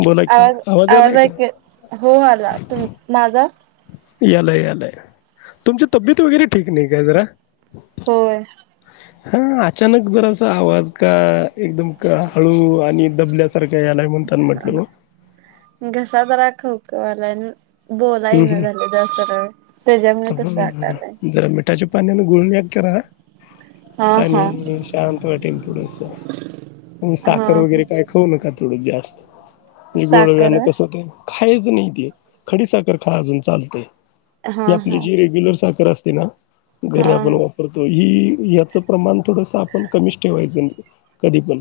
बोला की आवाज आवाज यालाय का ऐक हो मला तुम माझा यालाय यालाय तुमची तब्येत वगैरे ठीक नाही काय जरा. होय हा अचानक जर असा आवाज का? एकदम का हळू आणि दबल्यासारखा यालाय म्हण त्यांना म्हटलं ग. तवाला बोलाय ईना हम्म झालं जास्त करून त्याज्यामूळ तशी वाटालंय. हम्म जरा मिठाच्या पाण्याने गुळ व्याग करा हा हा आणि शांत वाटे पुढं अस. आणिण साखर हा वगैरे काय खाऊ नका थोडं जास्त म्हणजे साखर गोडव्यान कस व्हय हो ते खायच नाही ते खडीसाखर खा अजून चालते. हा ही आपली हा जी रेग्युलर साखर असते ना हा घरी आपण वापरतोय. ही याचं प्रमाण थोडस आपण कमीच ठेवायचं कधी पण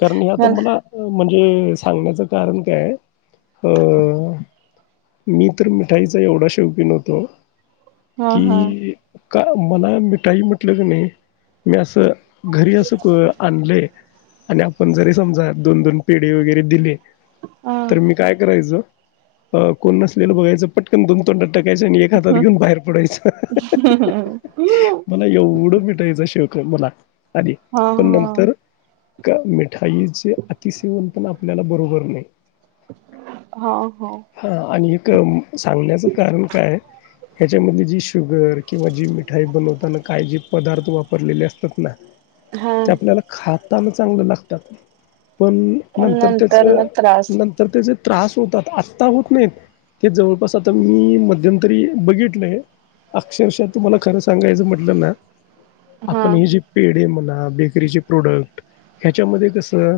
करणी ही आता मला. म्हणजे सांगण्याच कारण काय अ. मी तर मिठाईचा एवढा शौकीन होतो हा हा की का मला मिठाई म्हटलं की नाही मी असं. घरी अस आणलय आणि आपण जरी समजा दोन दोन पेढ वगैरे दिले हा तर मी काय करायचं. कोण नसलेलं बघायं पटकन दोन तोंड टाकायच आणि एक हातात हा घेऊन बाहेर पडायचं मला एवढं मिेठाइचा शोक. मला आधी पण नंतर का मिळ. ठाईचे अतिसेेवन पण आपल्याला बरोबर नाही. हा आणि एक सांगण्याचं कारण काय. ह्याच्यामध्ये जी शुगर किंवा जी मिठाई बनवताना काय जे पदार्थ वापरलेले असतात ना. हा ते आपल्याला खाताना चांगलं लागतात. पण नंतर त्याचं नंतर त्याच. त्रास होतात आता होत नाहीत ते जवळपास आ. मी मध्यंतरी बघितलंय अक्षरशः तुम्हाला खरं सांगायचं म्हटलं ना. हा आपण ह जी पेडे मना. बेकरीचे प्रोडक्ट ह्याच्यामध्ये कसं.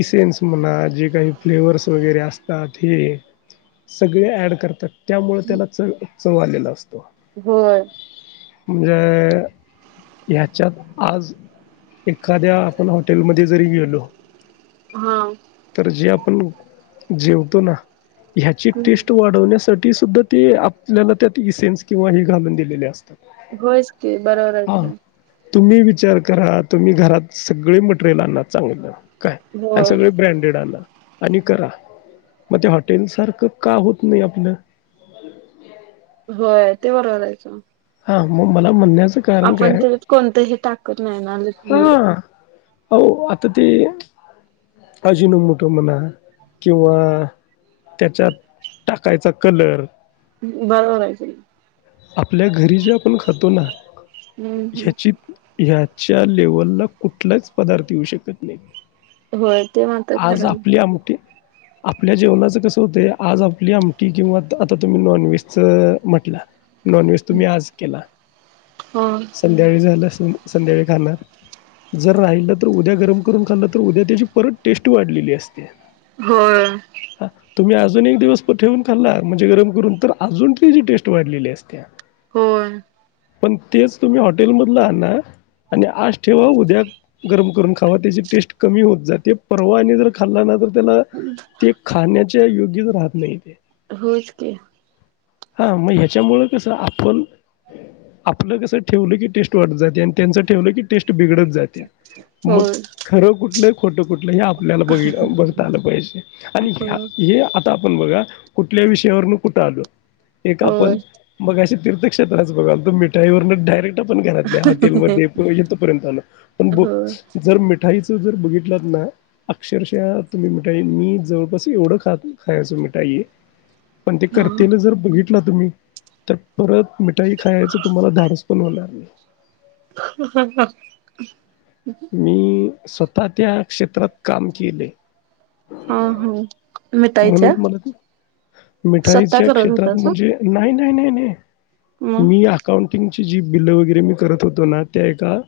इसेन्स म्हणा जे काही फ्लेवर्स वगैरे असतात हे. सगळे ऍड करतात त्यामुळे त्याला च चव आलेला असतो. हो. ज. ह्याच्यात आज एखाद्या आपण हॉटेलमध्ये जरी गेलो. हा. तर जे आपण जेवतो ना ह्याची हम्म टेस्ट वाढवण्यासाठी. ती सुद्धा ती आपल्याला त्यात इई सेन्स किंवा हे घालून दिलेली असतात. होयच की हा बरोबरच. तुम्ही विचार करा तुम्ही घरात सगळे मटेरियल आणा चांगलं. काय आणि होय सगळे ब्रँड. आणि करा मग त्या हॉटेल सारखं का होत नाही आपलं. होय ते बरोबर आहे कीं मग. हा मग मला म्हणण्याच. आपण त्यात कोणतंही टाकत नाही ना हा लिक्विड. हो आता ते अजिनो मुठो म्हणा किंवा. त्याच्यात टाकायचा कलर. बरोबरयच. आपल्या घरी जे आपण खातो ना हम्म हम्म ह्याची. ह्याच्या लेवलला कुठलाच पदार्थ येऊ शकत नाही. होय ते मात्र आज खरं आपली आहे आमठीे. आपल्या जेवणाचं कसं होते आज आपली आमटी किंवा आता तुम्ही नॉनव्हेजच म्हटलं. नॉन व्हेज तुम्ही आज केला होय संध्याकाळी झाला संध्याकाळी खाणार. जर राहिलं तर उद्या गरम करून खाल्लं तर उद्या त्याची परत टेस्ट वाढलेली असते. होय. हा तुम्ही अजून एक दिवस प ठेवून खल्ला म्हणजे गरम करून तर अजून त जी टेस्ट वाढलेली अस त्या. होय. पण तेच तुम्ही हॉटेलमधलं आह ना. आणि आश ठेवा उद्या गरम करून खावा त्याची टेस्ट कमी होत जाते परवा आणि जर खाल्ला ना तर. त्याला ते खाण्याच्या योग्यच राहत नाही ते. होयाचकी. हा मग ह्याच्यामु. कस आपण आपलं कसं ठेवलं की टेस्ट वाटत जाते आणि त्यांच ठेवलं की टेस्ट बिडत जाते मग होय खरं कुठल आणि खोट कुठल हे आपल्याला बघता आलं पाहिजे आणि होय आपण बघा कुठल्या विषयावरून कुठं आलो एक आपण होय तीर्थक्षेत्राचा बघालतो घरातल्या मिठाईवरून डायरेक्ट आपण हॉटेल पर्यंत आलो होय पण मिठाईचा जर बघितलात ना अक्षरशः तुम्ही मिठाई मी जवळपास एवढं खात खायचो मिठाई पण ते हा करताना जर बघितला तुम्ही तर परत मिठाई खायचं तुम्हाला धाडस पण होणार नाही ह ह मी स्वतः त्या क्षेत्रात काम केले हा हम् म्हणून मिठाईच्या मला ते स्वतः मिठाईच्या करत क्षेत्रात होतासा म्हणजे नाही नाही नाही नाही मग मी अकाउंटिंग ची जी बिल्ल वगैरे मी करत होतो ना त्या एका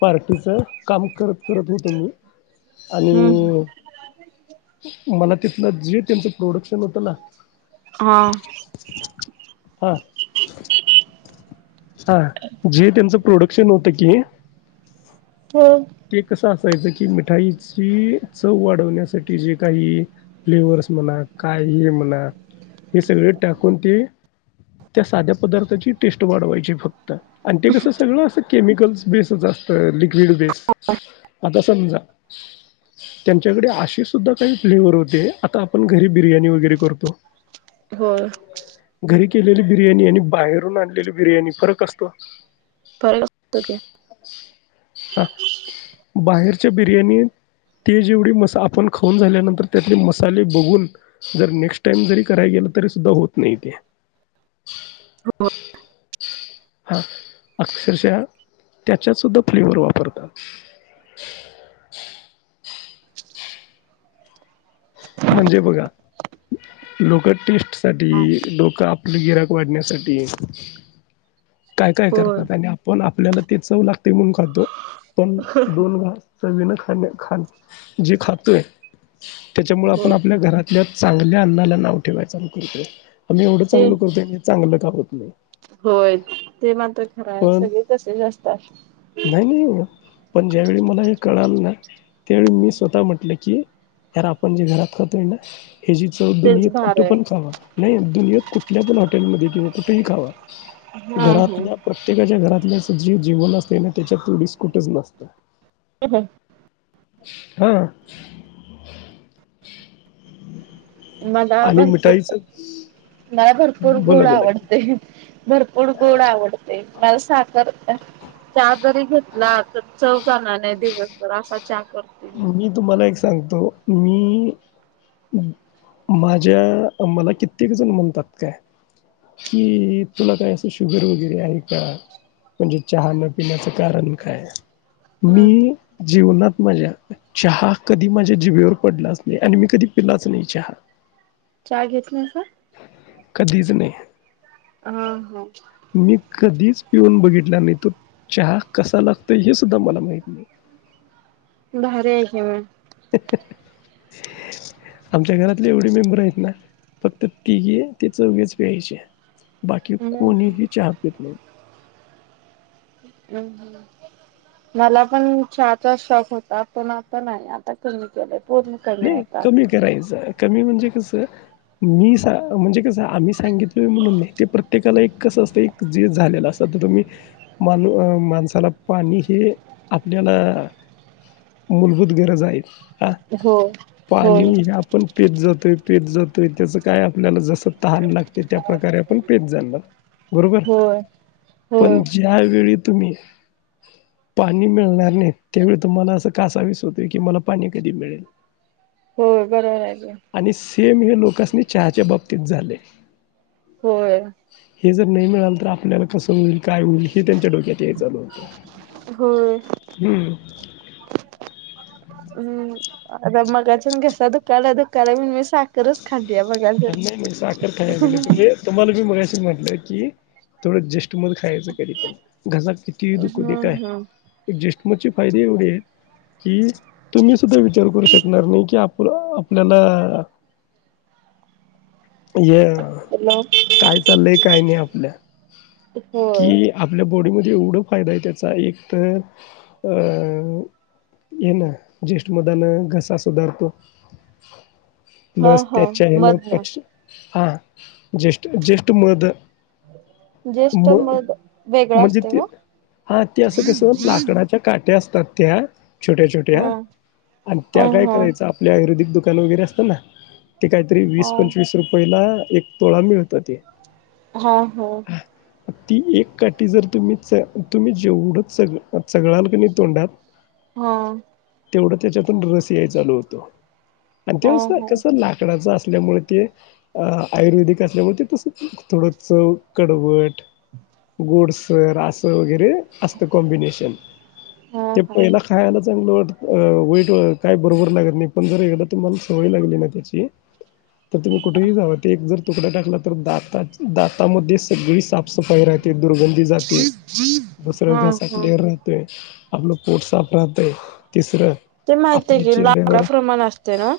पार्क तिच काम करत करत होत मी आणि हम्म मला तिथलं जे त्यांचं प्रोडक्शन होतं ना हा हा हा जे त्यांचं प्रोडक्शन होतं की होय ते कसं असायचं की मिठाईची चव वाढवण्यासाठी जे काही फ्लेवर्स म्हणा काय हे म्हणा हे सगळे टाकून ते त्या साध्या पदार्थाची टेस्ट वाढवायची फक्त आणि ते कसं सगळं अस केमिकल्स बेसच असतं लिक्विड बेस आता समजा त्यांच्याकडे अशे सुुद्धा काही फ्लेवर होते आता आपण घरी बिर्याणी वगैरे करतो हो घरी केलेली बिर्याणी आणि बाहेरून आणलेली बिर्याणी फरक असतो फरक असतो की हा बाहेरच्या बिर्याणी ते जेवढी मसाले आपण खाऊन झाल्यानंतर त्यातले मसाले बघून जर नेक्स्ट टाइम जरी कराय गे तरी सुद्धा होत नाही ते हो हा अक्षरशः त्याच्यात सुुद्धा फ्लेवर वापरतात अ म्हणजे बघा लोक टेस्ट होय साठी लोक आपल गिराईक वाढण्यासाठी काय काय होय करतात आणि आपण आपल्याला तेच चव लागते म्हणून खाातो पण दोन घास चवीणं खा खा जे खातोय त्यांच्यामुळे आपण होय आपल्या घरातल्या चांगल्या अन्नाला नावं ठेवायला चालु करतो आम्ही एवढं ते चांगल करतोय चांगलं कावतो होय ते मात्र खरं आहे पण सगळे तसेच असतात नाही नाही पण ज्यावेळी मला हे कळाल ना त्यावेळी मी स्वतः म्हटलं की यार आपण जे घरात खोतोय ना ह्याची चव तेच दुनियेत भार कुठ आहे. पण खावा नाही दुनियेत कुठल्या पण हॉटेलमध्ये किंवा कुठेही खावा हा घरातल्या हा प्रत्येकाच्या घरात जे जीवन असते ना त्याच्या तोडीस कुठेच नसतं ह ह हा मला आणि भरपूर मिठाईच मला भरपूर बोला गोड बोला की आवडते भरपूर भरपूर गोड आवडते मला साखर चहा जरी घेतला तर चव जाणार नाही दिवसभर असा चहा करते मी तुम्हाला एक सांगतो मी माझ्या मला कित्येक जण म्हणतात काय कि तुला काय असं शुगर वगैरे आहे का म्हणजे चहा न पिण्याचं कारण काय हम्म मी हम्म जीवनात माझ्या चहा कधी माझ्या जिबेवर पडलाच नाही आणि मी कधी पिलाच नाही चहा चा घेत नाही सा कधीच नाही ह ह मी कधीच पिऊन बघितल्या आणि तो चहा कसा लागतोय हे सुद्धा मला माहित नाही भारी आहे की मग ही ही [unintelligible] आमच्या घरातले एवढे मेंबर आहेत ना फक्त तिघे ते चौघेच प्यायचे बाकी हम्म कोणीही चहा पित नव हम्म हम्म मला पण चहाचा शॉक होता पण आता नाही आता कमी केलं नाही कमी करायचं कमी म्हणजे कस मी म्हणजे कस आम्ही सांगितलो म्हणून नाही ते प्रत्येकाला एक कसं असतं एक जे झालेलं असत तुम्ही मानू माणसाला पाणी हे आपल्याला मूलभूत गरज आहे हा हो होय. पाणी हे आपण पेत जातोय पेत जातोय त्याच काय आपल्याला जस् तहान लागते त्या प्रकारे आपण पेत जाणार बरोबर होय होय पण ज्या वेळी तुम्ही पाणी मिळणार नाही त्यावेळी तुम्हाला असं कासावीस होत की मला पाणी कधी मिळेल होय बरोबर आहे की आणि सेम हे लोकसनी चहाच्या बाबतीत झाले होय हे जर नाही मिळाल तर आपल्याला कसं होईल काय होईल हे त्यांच्या डोक्यात याय चालू होतं होय हम्म हम्म आता मगाच्यान घसा दुकाला दुकाला म्हणून मी साखरच खाल्ली नाही नाही साखर खाय दिली तु तुम्हाला मी मगाशीच म्हटलं की थोडं जे् खायच कधी पण घसा कितीही दुखूदे हम्म काय हम्म मची फायद एवढी आहे की तुम्ही सुद्धा विचार करू शकणार नाही की आप आप आपल्याला ये हॅलो काय चाललंय काय नाही आपल्या होय कि आपल्या बॉडीमध्ये येवढ फायदा आहे त्याचा एक तर अ ये ना ज्येष्ठ मधान घसा सुधारतो हा लस हा त्याच्या हन प मधन हा जेष्ठ ज्येष्ठ मध ज्येष्ठ म मध वेगळं म्हणजे असते ते का हा ते असं कसं लाकडाच्या काट्या असत त्या छोट्या छोट्या हा हा त्या काय करायच आपल्या आयुर्वेदीय दुका दुकान वगैरे असतं ना ते काहीतरी वीस हा पंचवीस रुपयेला एक तोळा मिळत ते हा हा ती एक काठी जर तुम्ही तुम्ही जेवढं चगळाल कणी तोंडात हा तेवढं त्याच्यातून रस याय चालू होतो आणि हा त्यावेळस ना कसं लाकडाचं असल्यामुळे ते अ आयुर्वेदिक असल्यामुळे ते तस थोडं चव कडवट गोड सर आस वगैरे असत कॉम्बिनेशन हा हा ते हा पहिला खायला चांगलं वाट वाईट काय बरोबर लागत नाही पण जर एकदा तर मला सवय लागली ना त्याची [unintelligible] तर तुम्ही कुठेही जाव ते एक जर तुकडा टाकला तर दात दातामध्ये सगळी साफसफाई राहते. दुर्गंधी जाते दुसऱ्या हा घासातलेर राहतोय. आपल पोट साफ राहते. तिसरं ते माहित आहे आपल्या की लाकडा चिडेवर प्रमाण असते ना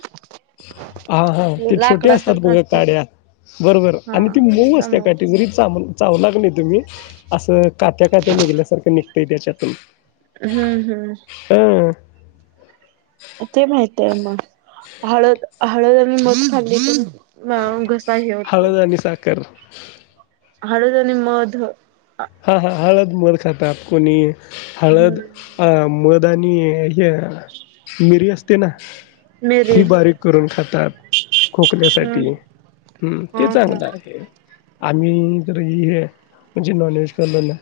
हा हा.. ते छोटे असतात लाकडासारखं बघ असते ते काड्या बरोबर हा आणि ती मऊ असत काट समज जरी चांमल.. चाव लाग नाही तुम्ही असं कात्या कात्या निघल्यासारखं निघतंय त्याच्यातून... हम्म हम्म... अं ते माहित आहे हळद हळद आही मध खाल्ली तर... घसा हे होतो हळद आणि साखर... हळद आणि मध... हा हा हळद मध खातात कोणी हळद अ मध आनी... मिरी असते ना मिरी ही बारीक करून खातात... हम्म खोकल्यासाठी हम ते हा हा चांगलं आहे. आम्ही त हे म्हणजे नॉन व्हेज करलो ना..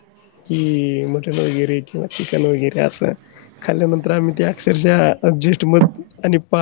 कि मटण वगैरे किंवा चिकन वगैरे असं खाल्ल्यानंतर आम्ही ते अक्षरशः जेष्ठ मध आणि पा